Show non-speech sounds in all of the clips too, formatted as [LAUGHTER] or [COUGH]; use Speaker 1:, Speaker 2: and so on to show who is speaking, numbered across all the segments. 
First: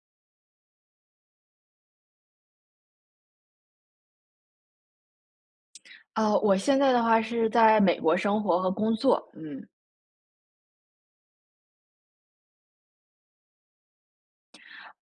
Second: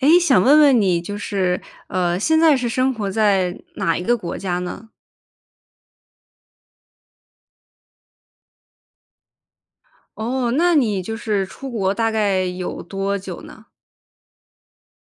Speaker 1: 诶，想问问你，就是，呃，现在是生活在哪一个国家呢？
Speaker 2: 呃，我现在的话是在美国生活和工作，嗯。
Speaker 1: 哦，那你就是出国大概有多久呢？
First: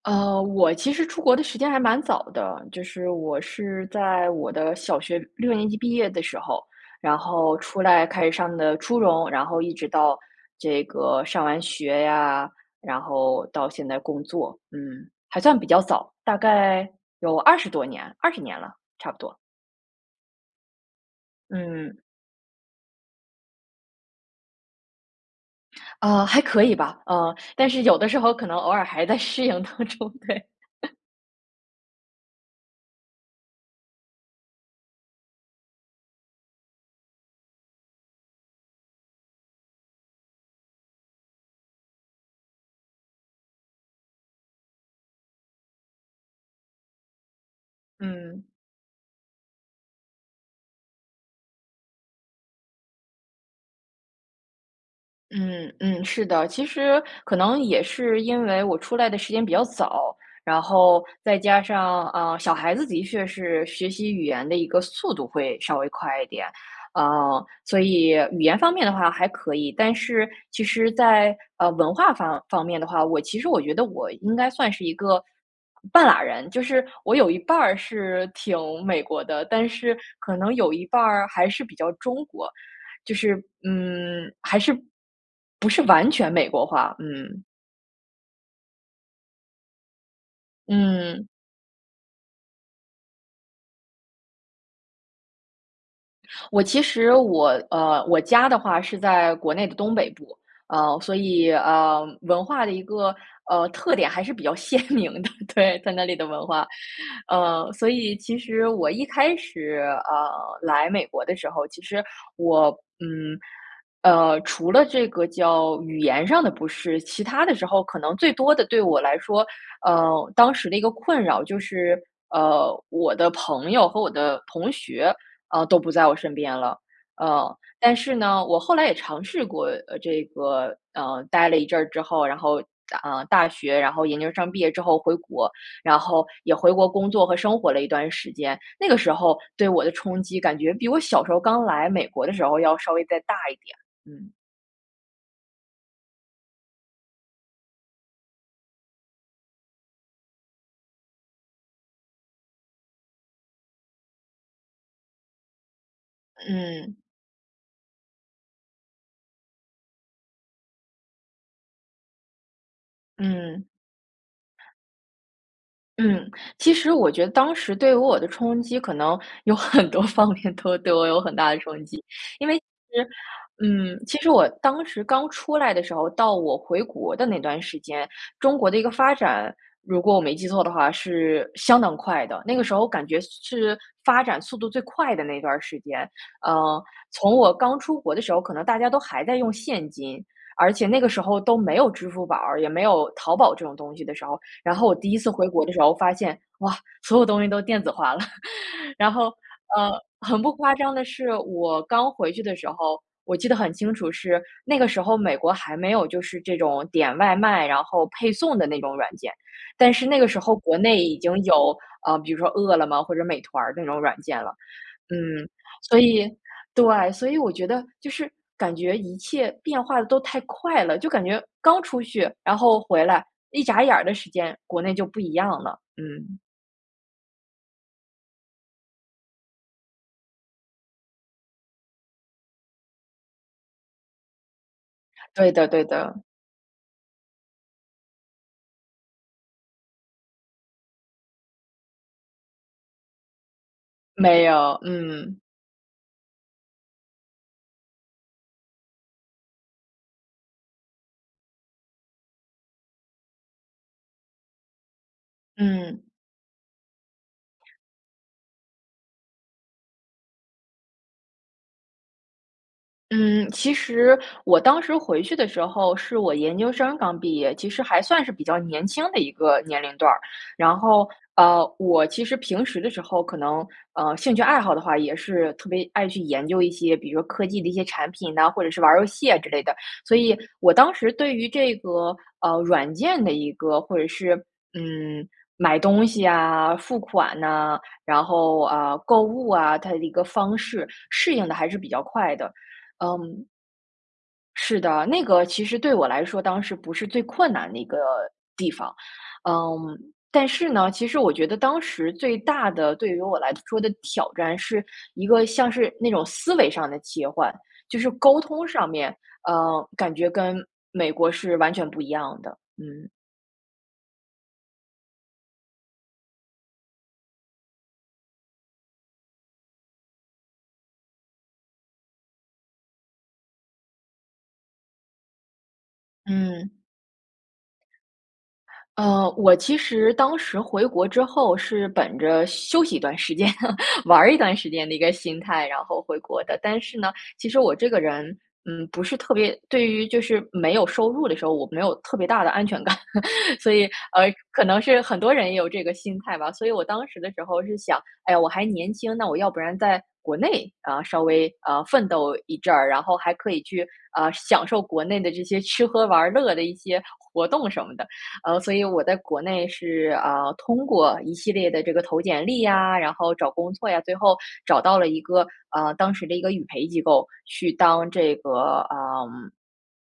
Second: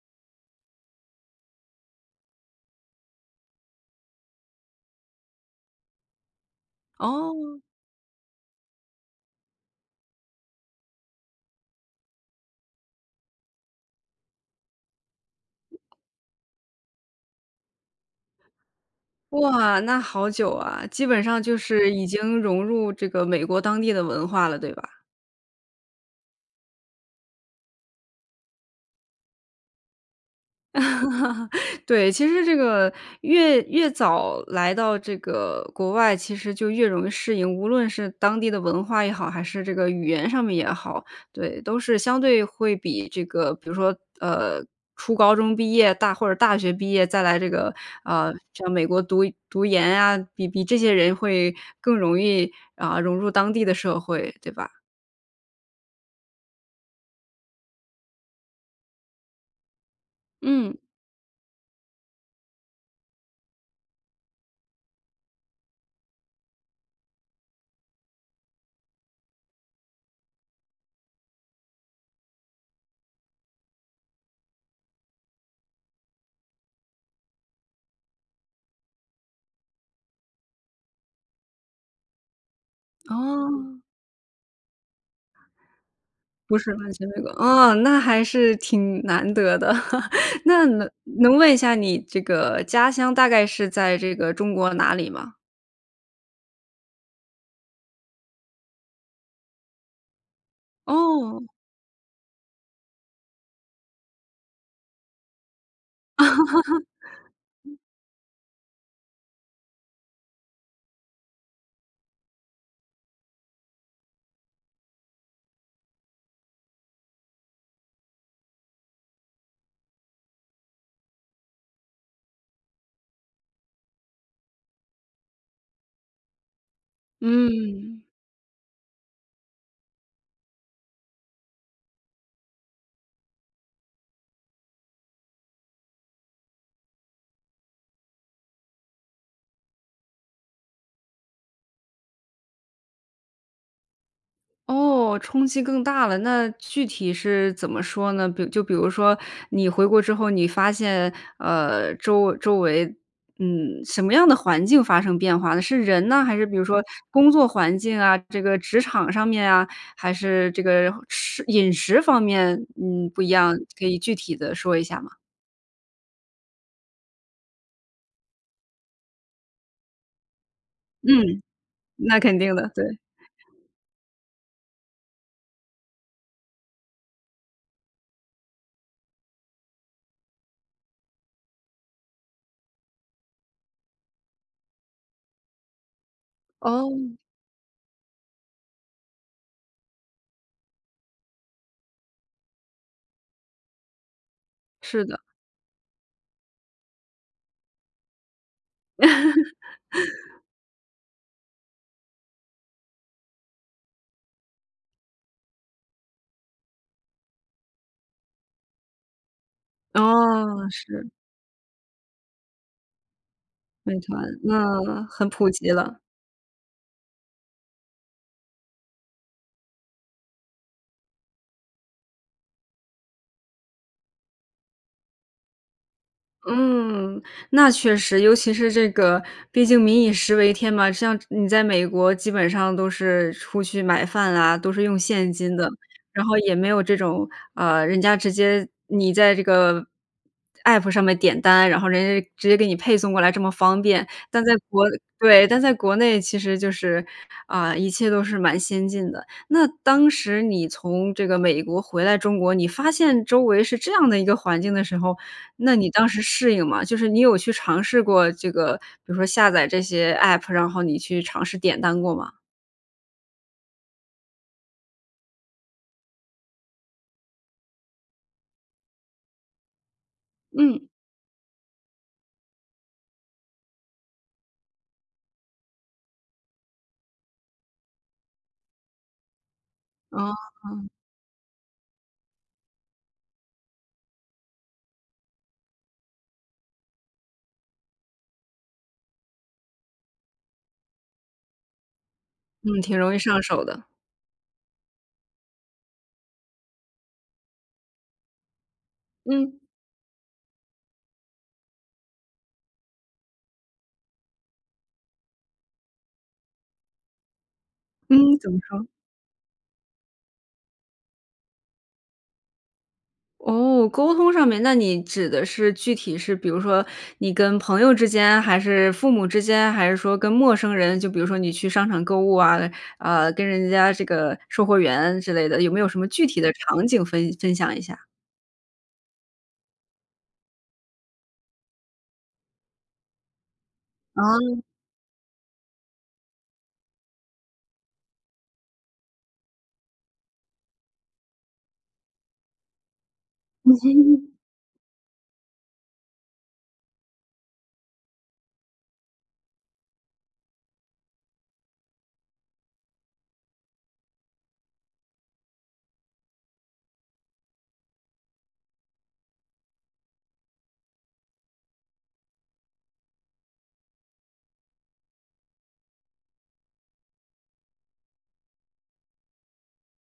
Speaker 2: 呃，我其实出国的时间还蛮早的，就是我是在我的小学6年级毕业的时候，然后
Speaker 1: 哦。
Speaker 2: 出来开始上的初中，然后一直到这个上完学呀，然后到现在工作，嗯，还算比较早，大概有20多年20年了，差不多。
Speaker 1: 哇，那好久啊，基本上就是
Speaker 2: 嗯。
Speaker 1: 已经融入这个美国当地的文化了，对吧？
Speaker 2: 啊，还可以吧，呃，但是有的时候可能偶尔还在适应当中，对。[LAUGHS]
Speaker 1: [LAUGHS] 对，其实这个越越早来到这个国外，其实就越容易适应，无论是当地的文化也好，还是这个语言上面也好，对，都是相对会比这个，比如说，呃，初高中毕业大或者大学毕业再来这个，啊，
Speaker 2: 嗯。
Speaker 1: 在美国读读研呀，比比这些人会更容易，啊，融入当地的社会，对吧？
Speaker 2: 嗯嗯，是的。其实可能也是因为我出来的时间比较早，然
Speaker 1: 嗯。
Speaker 2: 后再加上，啊，小孩子的确是学习语言的一个速度会稍微快一点。啊，所以语言方面的话还可以，但是其实在，呃，文化方方面的话，我其实我觉得我应该算是一个半拉人，就是我有一半儿是挺美国的，但是可能有一半儿还是比较中国。就是，
Speaker 1: 哦。
Speaker 2: 嗯，还是不是完全美
Speaker 1: 不
Speaker 2: 国
Speaker 1: 是
Speaker 2: 化，
Speaker 1: [UNINTELLIGIBLE] 那个。
Speaker 2: 嗯。
Speaker 1: 哦，那还是挺难得的。[LAUGHS] 那能
Speaker 2: 嗯。
Speaker 1: 能问一下你，这个家乡大概是在这个中国哪里吗？
Speaker 2: 我其实我呃，我家的话是在国内的东北部，啊，所
Speaker 1: 哦。
Speaker 2: 以，呃，文化的一个，呃，特点还是比较鲜明的，对，在那里的文化。呃，
Speaker 1: [LAUGHS]
Speaker 2: 所以其实我一开始，呃，来美国的时候，其实我，嗯，呃，除了这个叫语言上的不适，其他的时候可能最多的对我来说，呃，当时的一个困扰就是，呃，我的朋友和我的同学，啊，都不在我身边了。呃，但
Speaker 1: 嗯。
Speaker 2: 是呢，我后来也尝试过这个，呃，待了一阵儿之后，然后大呃，大学，然后研究生毕业之后回国，然后也回国工作和生活了一段时间，那个时候对我的冲击感觉比我小时候刚来美国的时候要稍微再大一点。嗯。
Speaker 1: 哦，冲击更大了，那具体是怎么说呢？比就比如说你回国之后，你发现，呃，周周围嗯，什么样的环境发生变化呢？是人呢？还是比如说
Speaker 2: 嗯。
Speaker 1: 工作环境啊，这个职场上面啊，还是这个食饮食方面，嗯，不一样，
Speaker 2: 嗯。
Speaker 1: 可以具体地说一下吗？
Speaker 2: 嗯，其实我觉得当时对于我的冲击可能有很多方面都对我有很
Speaker 1: 嗯，
Speaker 2: 大的冲击。
Speaker 1: 那肯
Speaker 2: 因
Speaker 1: 定
Speaker 2: 为其
Speaker 1: 的，对。
Speaker 2: 实，嗯，其实我当时刚出来的时候，到我回国的那段时间，中国的一个发展，如果我没记错的话是相当快的。那个时候感觉是是发展速度最快的那段儿时间。呃，
Speaker 1: 哦。
Speaker 2: 从我刚出国的时候，可能大家都还在用现金，而且那个时候都没有支付宝儿，也没有淘宝这种东西的时候。然后我
Speaker 1: 是
Speaker 2: 第一
Speaker 1: 的。
Speaker 2: 次回国的时候发现，哇，所有东西都电子化了。[CHUCKLES] 然后，呃，
Speaker 1: [LAUGHS]
Speaker 2: 很不夸张的是，我刚回去的时候，我记得很清楚是，那个时候美国还没有就是这种点外卖，然后配送的那种软件。但是那个时候
Speaker 1: 哦，
Speaker 2: 国内
Speaker 1: 是。
Speaker 2: 已经有，呃，比如说饿了么或者美团儿那
Speaker 1: 美
Speaker 2: 种软
Speaker 1: 团，
Speaker 2: 件了。
Speaker 1: 那很
Speaker 2: 嗯，
Speaker 1: 普及了。
Speaker 2: 所以，对，所以我觉得就是感觉一切变化得都太快了。就感觉刚出去，然后回来，一眨眼儿的时间，国内就不一样了，嗯。
Speaker 1: 嗯，那确实。尤其是这个毕竟民以食为天嘛，像是你在美国基本上都是出去买饭啦，都是用现
Speaker 2: 对
Speaker 1: 金
Speaker 2: 的
Speaker 1: 的。
Speaker 2: 对的。
Speaker 1: 然后也没有这种啊，人家直接你在这个 App 上面点单，然后人家就直接给你配送过来这么方便。但
Speaker 2: 没
Speaker 1: 在
Speaker 2: 有，
Speaker 1: 国
Speaker 2: 嗯。
Speaker 1: 对，但在国内其实就是，啊，一切都是蛮先进的。那当时你从这个美国回来中国，你发现周围是这样的一个环境的时候，那你
Speaker 2: 嗯。
Speaker 1: 当时适应吗？就是你有去尝试过这个，比如说下载这些 App，然后你去尝试点单过吗？
Speaker 2: 嗯，其实我当时回去的时候是我研究生刚毕业，其实还算是比较年轻的一个年龄段儿。然
Speaker 1: 嗯。
Speaker 2: 后，呃，我其实平时的时候可能，呃，兴趣爱好的话也是特别爱去研究一些，比如说科技的一些产品哪，或者是玩儿游戏啊之类的。所以
Speaker 1: 哦。
Speaker 2: 我当时对于这个，呃，软件的一个或者是，嗯，买东西啊，付款呐，然后，啊，购物啊，它的一个方式适应得还是比较快的。
Speaker 1: 嗯，挺容易上
Speaker 2: 嗯
Speaker 1: 手的。
Speaker 2: 是的，那个其实对我来说当时不是最困难的一个地方。
Speaker 1: 嗯。
Speaker 2: 嗯，但是呢，其实我觉得当时最大的-对于我来说的-挑战是一个像是那种思维上的切换，就是
Speaker 1: 嗯，
Speaker 2: 沟
Speaker 1: 怎么
Speaker 2: 通
Speaker 1: 说？
Speaker 2: 上面，呃，感觉跟美国是完全不一样的，嗯。
Speaker 1: 哦，沟通上面，那你指的是具体是，比如说你跟朋友之间还是父母之间，还是说跟陌生人，就比如说你去商场购物啊，啊，跟人家这个售货员之类的，有没有什么具体的
Speaker 2: 嗯。
Speaker 1: 场景分分享一下。
Speaker 2: 呃，我其实当时回国之后是本着休息一段时间 [LAUGHS] 玩儿一段
Speaker 1: 哦。
Speaker 2: 时间的一个心态，然后回国的。但是呢，其实我这个人，嗯，不是特别对于就是没有收入的时候，我没有特别大的安全感，[LAUGHS] 所以，呃，
Speaker 1: [LAUGHS]
Speaker 2: 可能是很多人也有这个心态吧。所以我当时的时候是想：“哎，我还年轻，那我要不然在国内，啊，稍微，呃，奋斗一阵儿，然后还可以去，呃，享受国内的这些吃喝玩儿乐的一些活动什么的。”呃，所以我在国内是，啊，通过一系列的这个投简历呀，然后找工作呀，最后找到了一个，呃，当时的一个语培机构，去当这个，嗯，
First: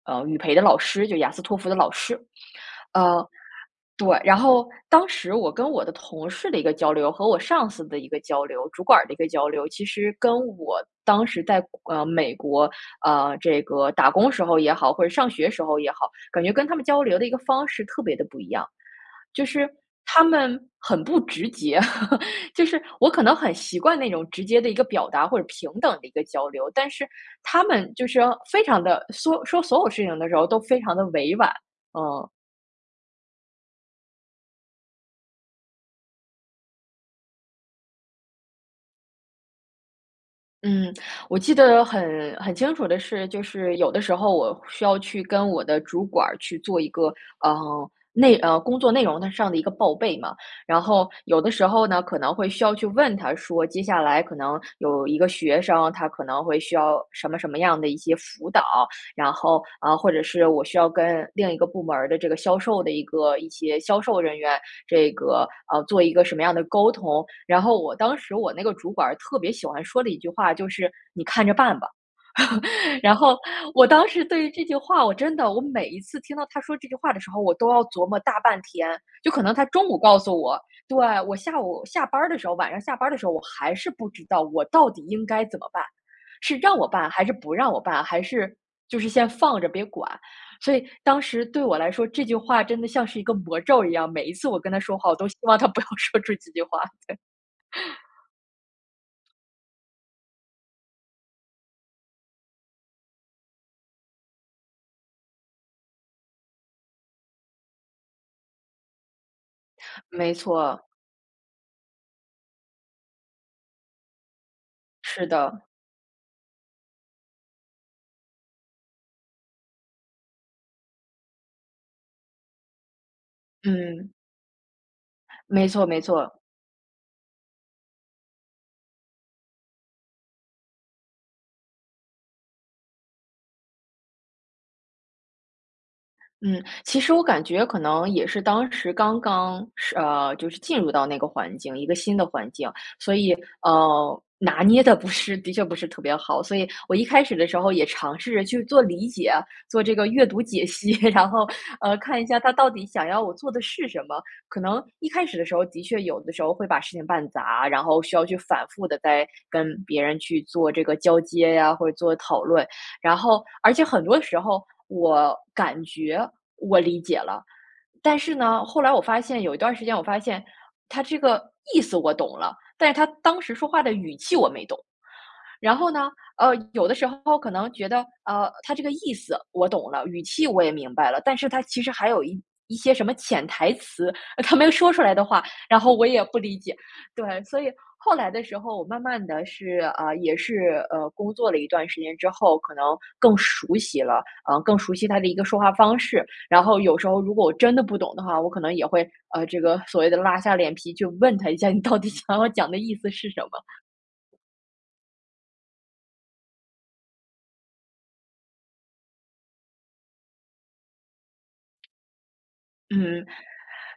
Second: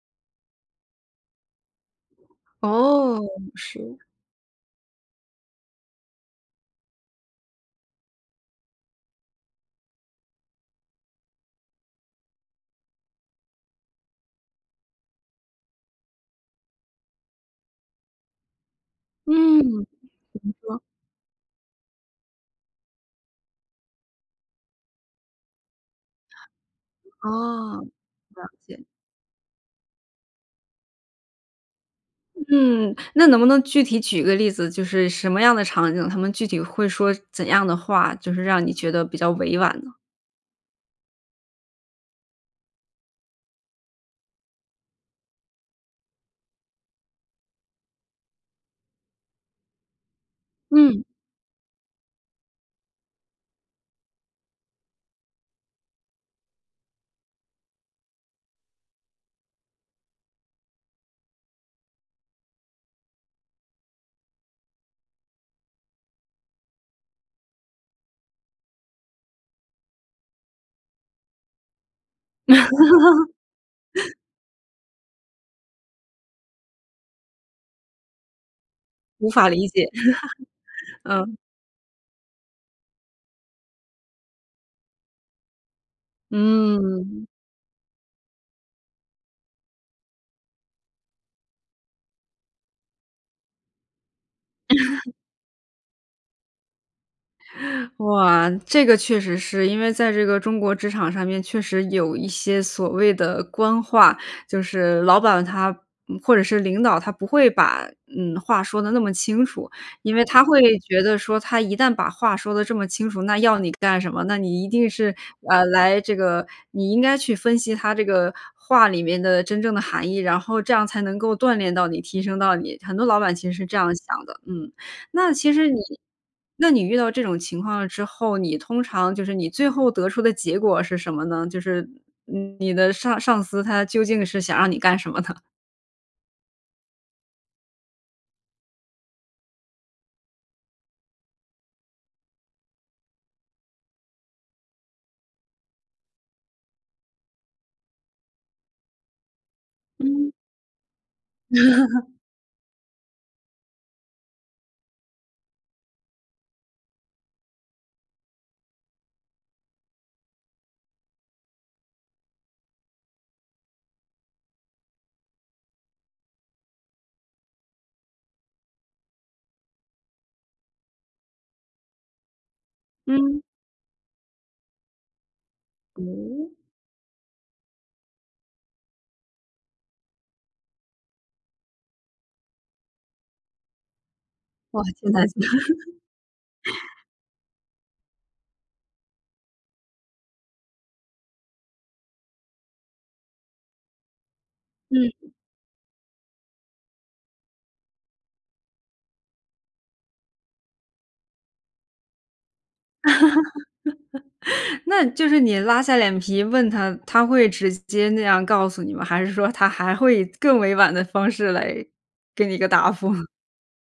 Speaker 2: 呃，语陪的老师，就雅思托福的老师。
Speaker 1: 哦，
Speaker 2: 呃，
Speaker 1: 是。
Speaker 2: 对，然后当时我跟我的同事的一个交流，和我上司的一个交流，主管儿的一个交流，其实跟我当时在，呃，美国，呃，这个打工时候也好，或者上学时候也好，感觉跟他们交流的一个方式特别地不一样。就是
Speaker 1: 嗯，
Speaker 2: 他们
Speaker 1: [UNINTELLIGIBLE]
Speaker 2: 很不直接，[LAUGHS] 就是我可能很习惯那种直接的一个表达或者平等的一个交流，但是他
Speaker 1: 哦，
Speaker 2: 们就是
Speaker 1: 了
Speaker 2: 非常
Speaker 1: 解。
Speaker 2: 地说说所有事情的时候都非常地委婉，嗯。
Speaker 1: 嗯，那能不能具体举个例子，就是什么样的场景，他们具体会说怎样的话，就是让你觉得比较委婉呢？
Speaker 2: 嗯，我记得很很清楚的是，就是有的时候我需要去跟我的主管儿去做一个，呃，内呃，工作内容的上的一个报备嘛。然
Speaker 1: 嗯。
Speaker 2: 后有的时候呢，可能会需要去问他说，接下来可能有一个学生，他可能会需要什么什么样的一些辅导。然后啊，或者是我需要跟另一个部门儿的这个销售的一个一些销售人员，这个，呃，做一个什么样的沟通。然后我当时我那个主管儿特别喜欢说的一句话，就是：“你看着办吧”。[LAUGHS] 然后 [INHALES] 我当
Speaker 1: [LAUGHS]
Speaker 2: 时对于这句话，我真的我每一次听到他说这句话的时候，我都要琢磨大半天。
Speaker 1: 无
Speaker 2: 就可
Speaker 1: 法
Speaker 2: 能他
Speaker 1: 理
Speaker 2: 中
Speaker 1: 解，
Speaker 2: 午告诉我，对，
Speaker 1: [LAUGHS] 嗯。
Speaker 2: 我下午下班儿的时候，晚上下班儿的时候，我还是不知道我到底应该怎么办，是让我办还
Speaker 1: 嗯。
Speaker 2: 是不让我办，还是就是先放着别管。所以当时对我来说，这句话真的像是一个魔咒一样，每一次我跟他说话，
Speaker 1: [LAUGHS]
Speaker 2: 我都希望他不要说这几句话。对。[LAUGHS]
Speaker 1: [CHUCKLES] 哇，这个确实是，因为在这个中国职场上面确实有一些所谓的官话，就是老板他嗯，或者是领导，他不会把，嗯，话说得那么清楚。因为
Speaker 2: 没
Speaker 1: 他会
Speaker 2: 错。
Speaker 1: 觉得说他一旦把话说得这么清楚，那要你干什么？那你一定是，
Speaker 2: 是的。
Speaker 1: 呃，来这个你应该去分析他这个话里面的真正的含义，然后这样才能够锻炼到你，提升到你，很多老板其实是这样
Speaker 2: 嗯。
Speaker 1: 想的，嗯。那其
Speaker 2: 没
Speaker 1: 实你
Speaker 2: 错没错。
Speaker 1: 那你遇到这种情况之后，你通常就是你最后得出的结果是什么呢？就是你的上上司，他究竟是想让你干什么呢？
Speaker 2: 嗯，其实我感觉可能也是当时刚刚是，呃，就是进入到那个环境，一个新的环境，所以，呃，拿捏得不是的确不是特别好。所以我一开始的时候也尝试着去做理解，做这个阅
Speaker 1: 嗯。
Speaker 2: 读解析，[CHUCKLES] 然后，呃，
Speaker 1: [LAUGHS]
Speaker 2: 看一下他到底想要我做的是什么。可能一开始的时候，的确有的时候会把事情办砸，然后需要去反复地再跟别人去做这个交接呀，或者做讨论。然后而且很多时候我感觉我理解了，但是呢，后来我发现有一段儿时间我发现，他这个意思我懂了，但是他
Speaker 1: 嗯。
Speaker 2: 当时说话的语气我没懂。然后呢，呃，
Speaker 1: 嗯？
Speaker 2: 有的时候可能觉得，呃，他这个意思我懂了，语气我也明白了，但是他其实还有一一些什么潜台词，呃他没有
Speaker 1: 哇，
Speaker 2: 说出
Speaker 1: 潜
Speaker 2: 来的
Speaker 1: 台词。
Speaker 2: 话，然后我也不理解。
Speaker 1: [LAUGHS]
Speaker 2: 对，所以后来的时候，我慢慢地是啊，也是，呃，工作了一段时间之后，可能更熟悉了，呃，更熟悉他的
Speaker 1: 嗯。
Speaker 2: 一个说话方式。然后有时候如果我真的不懂的话，我可能也会，呃，这个所谓的拉下脸皮就问他一下，你到底想要讲的意思是什么？
Speaker 1: [LAUGHS] 那就是你拉下脸皮问他，他会直接那样告诉你吗？还是说他还会以更委婉的方式来给你一个答复。
Speaker 2: 嗯，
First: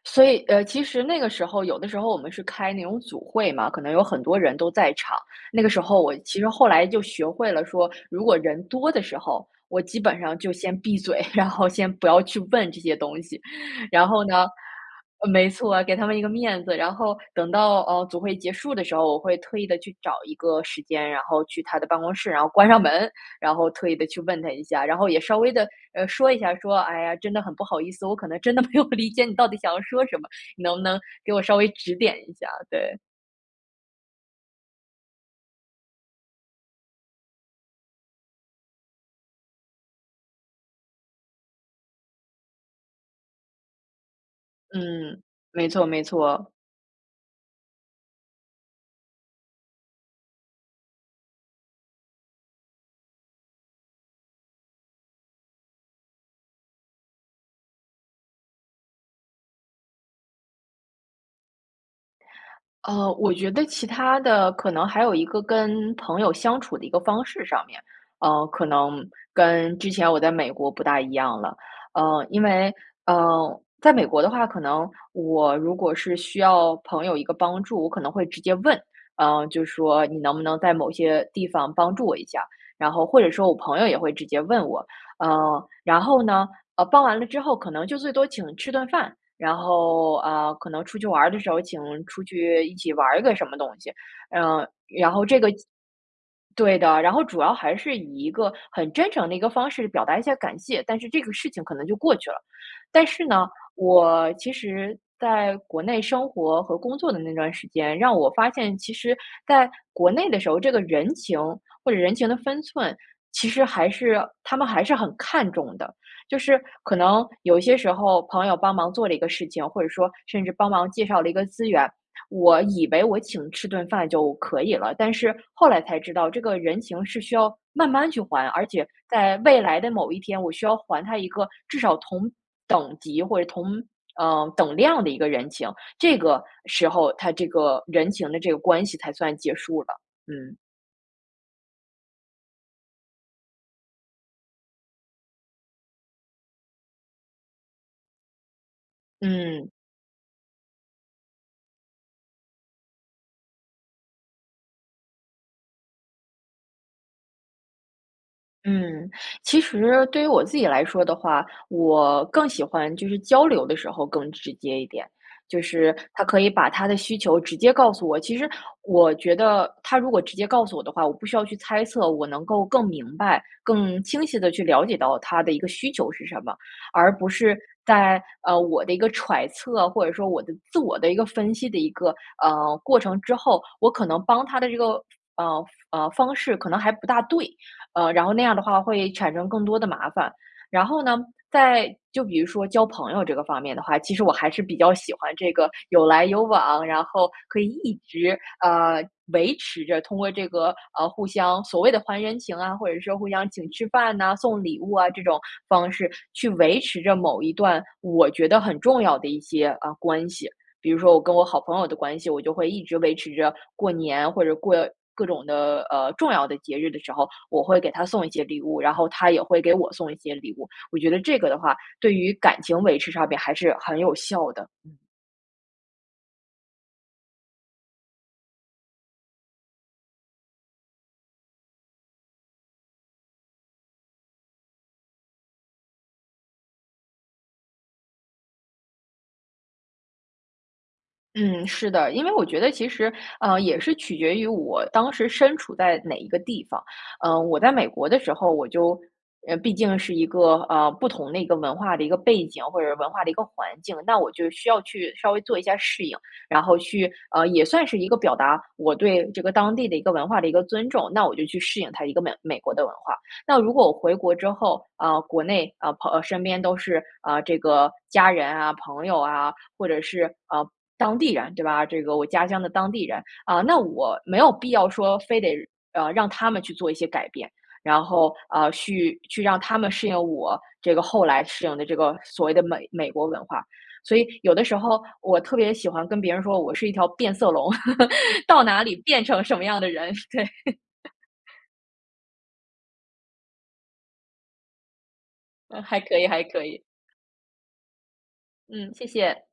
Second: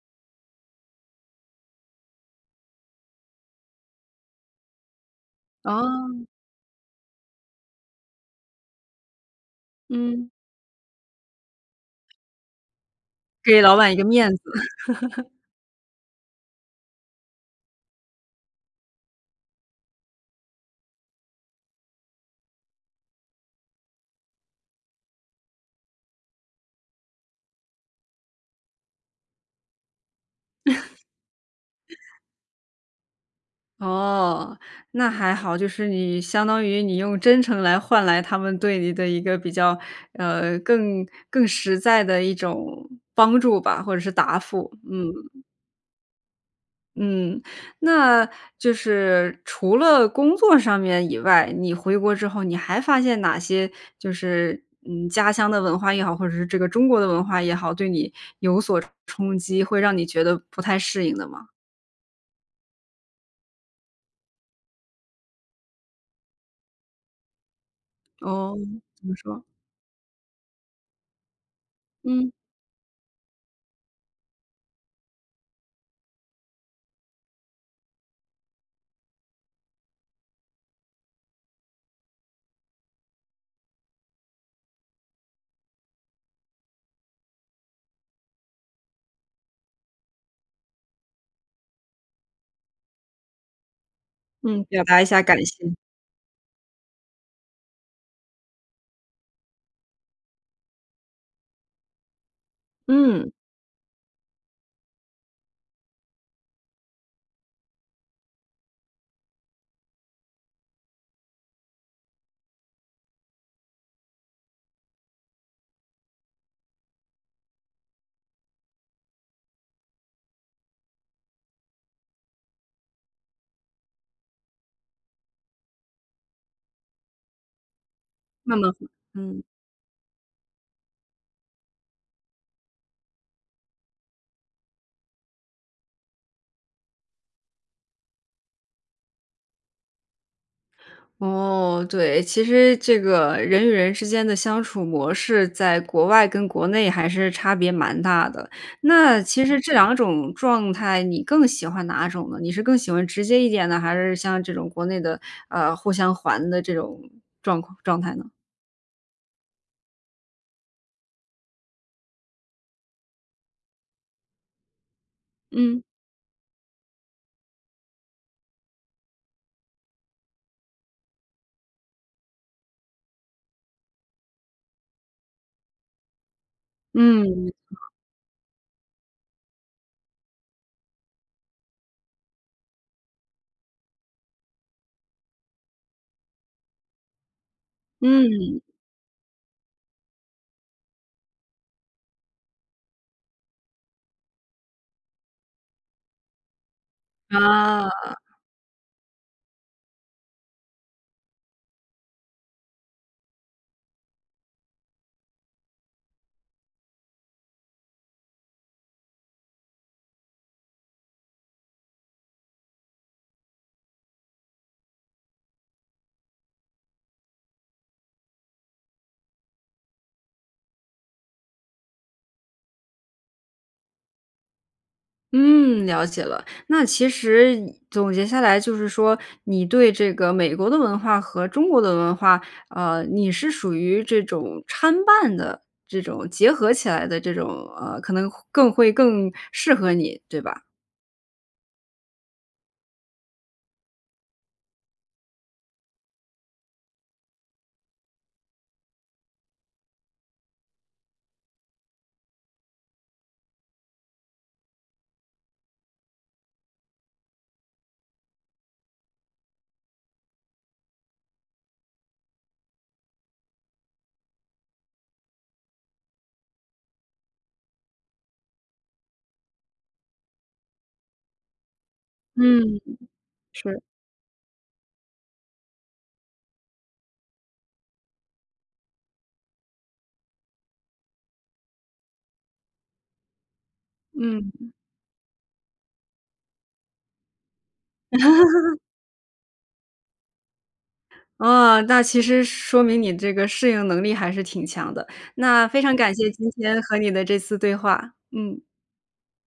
Speaker 2: 所以，呃，其实那个时候有的时候我们是开那种组会嘛，可能有很多人都在场。那个时候我
Speaker 1: 哦。
Speaker 2: 其实后来就学会了说，如果人多的时候，我基本
Speaker 1: 嗯。
Speaker 2: 上就先闭嘴，然后先不要去问这些东西，
Speaker 1: 给老板一个
Speaker 2: 然后
Speaker 1: 面子。
Speaker 2: 呢
Speaker 1: [LAUGHS]
Speaker 2: 没错啊，给他们一个面子。然后等到，呃，组会结束的时候，我会特意地去找一个时间，然后去他的办公室，然后关上门，然后特意地去问他一下，然后也稍微地，呃，说一下，说：“哎呀，真的很不好意思，我可能真的没有理解你到底想要说什么，你能不能给我稍微指点
Speaker 1: [CHUCKLES]
Speaker 2: 一下？”对。
Speaker 1: 哦，那还好，就是你相当于你用真诚来换来他们对你的一个比较，呃，更更实在的一种帮助吧，或者是答复。
Speaker 2: 嗯，
Speaker 1: 嗯。
Speaker 2: 没错没错。
Speaker 1: 嗯，那就是除了工作上面以外，你回国之后，你还发现哪些就是，嗯，家乡的文化也好，或者是这个中国的文化也好，对你有所冲冲击，会让你觉得不太适应的吗？
Speaker 2: 呃，我觉得其它的可能还有一个跟朋友相处的一个方式上面，呃，
Speaker 1: 哦，
Speaker 2: 可能
Speaker 1: 怎么说？
Speaker 2: 跟之前我在美国不大一样了。呃，
Speaker 1: 嗯。
Speaker 2: 因为，呃，在美国的话，可能我如果是需要朋友一个帮助，我可能会直接问，嗯，就说：“你能不能在某些地方帮助我一下？”然后或者说我朋友也会直接问我。呃，然后呢，呃，帮完了之后可能就最多请吃顿饭，然后，呃，可能出去玩儿的时候请出去一起玩儿个什么东西，
Speaker 1: 嗯，
Speaker 2: 嗯，
Speaker 1: 表达一
Speaker 2: 然
Speaker 1: 下
Speaker 2: 后
Speaker 1: 感
Speaker 2: 这个
Speaker 1: 谢。
Speaker 2: 对的，然后主要还是以一个很真诚的一个方式表达一下感谢，但是这个事情可能就过去了。但是
Speaker 1: 嗯。
Speaker 2: 呢，我其实在国内生活和工作的那段时间，让我发现，其实在国内的时候，这个人情或者人情的分寸，其实还是他们还是很看重的。就是可能有一些时候朋友帮忙做了一个事情，或者说甚至帮忙介绍了一个资源，我以为我请吃顿饭就可以了，但是后来才知道这个人情是需要慢慢去还，
Speaker 1: 那
Speaker 2: 而
Speaker 1: 么
Speaker 2: 且在
Speaker 1: 嗯。
Speaker 2: 未来的某一天，我需要还他一个至少同等级或者同呃，等量的一个人情，这个时候，他这个人情的这个关系才算结束了。嗯。
Speaker 1: 哦，对，其实这个人与人之间的相处模式在国外跟国内还是差别蛮大的。那其实
Speaker 2: 嗯。
Speaker 1: 这两种状态，你更喜欢哪种呢？你是更喜欢直接一点的？还是像这种国内的，呃，互相还的这种状况状态呢？
Speaker 2: 嗯，其实对于我自己来说的话，我更喜欢就是交流的时候更直接一点，就
Speaker 1: 嗯。
Speaker 2: 是他可以把他的需求直接告诉我。其实我觉得他如果直接告诉我的话，我不需要去猜测，我能够更明白、更清晰地去了解到他的一个需求是什么，而不
Speaker 1: 嗯。
Speaker 2: 是在呃，我的一个揣测，或者说我的自我的一个分析的一个，呃，过程之后，我可能帮他的这个，呃呃，方式可能还不大对。呃，然后那样
Speaker 1: 嗯。
Speaker 2: 的话会产生更多的麻烦。然后呢，在就比如说交朋友这个方面的话，其实我还是比较喜欢这个有来有往，然后可以一
Speaker 1: 啊。
Speaker 2: 直，呃，维持着通过这个，呃，互相所谓的还人情啊，或者说互相请吃饭呐、送礼物啊这种方式，去维持着某一段我觉得很重要的一些，呃，关系。比如说我跟我好朋友的关系，我就会一直维持着过年或者过各种的，呃，重要的节日的时候，我会给他送一些礼物，然后他也会给我送一些礼物。我觉得这个的话对于感情维持上边还是很有效的。嗯。
Speaker 1: 嗯，了解了。那其实总结下来就是说，你对这个美国的文化和中国的文化，啊，你是属于这种参半的这种结合起来的，这种，呃，可能会更会更适合你，对吧？
Speaker 2: 嗯，是的，因为我觉得其实，呃，也是取决于我当时身处在哪一个地方。呃，我在美国的时候，我就，呃，毕竟是一个，呃不同的一个文化的一个背景，或者是文化的一个环境，那我就需要去稍微做一下适应，然后去呃，也算是一个表达我对这个当地的一个文化的一个尊重，那我就去适应它一个美美国的文化。那如果我回国之后啊，国内啊，朋啊，呃，身边都是，啊，这个家人啊、朋友啊，或者是，呃，当地人对吧？这个我家乡的
Speaker 1: 嗯，
Speaker 2: 当地人。啊，那
Speaker 1: 是。
Speaker 2: 我没有必要说非得，呃，让他们去做一些改变，然后，呃，去去让他们适应我这个后来适应的这个所谓的美美国文化。所以有的
Speaker 1: 嗯。
Speaker 2: 时候我特别喜欢跟别人说，我是一条变色龙，[LAUGHS] 到
Speaker 1: [LAUGHS]
Speaker 2: 哪里变成什么样的人，对。[CHUCKLES]
Speaker 1: 啊，那其实说明你这个适应能力还是挺强的。那非
Speaker 2: 呃，
Speaker 1: 常
Speaker 2: 还
Speaker 1: 感
Speaker 2: 可以
Speaker 1: 谢
Speaker 2: 还
Speaker 1: 今
Speaker 2: 可
Speaker 1: 天
Speaker 2: 以。
Speaker 1: 和你的这次对话，嗯。
Speaker 2: 嗯，谢谢。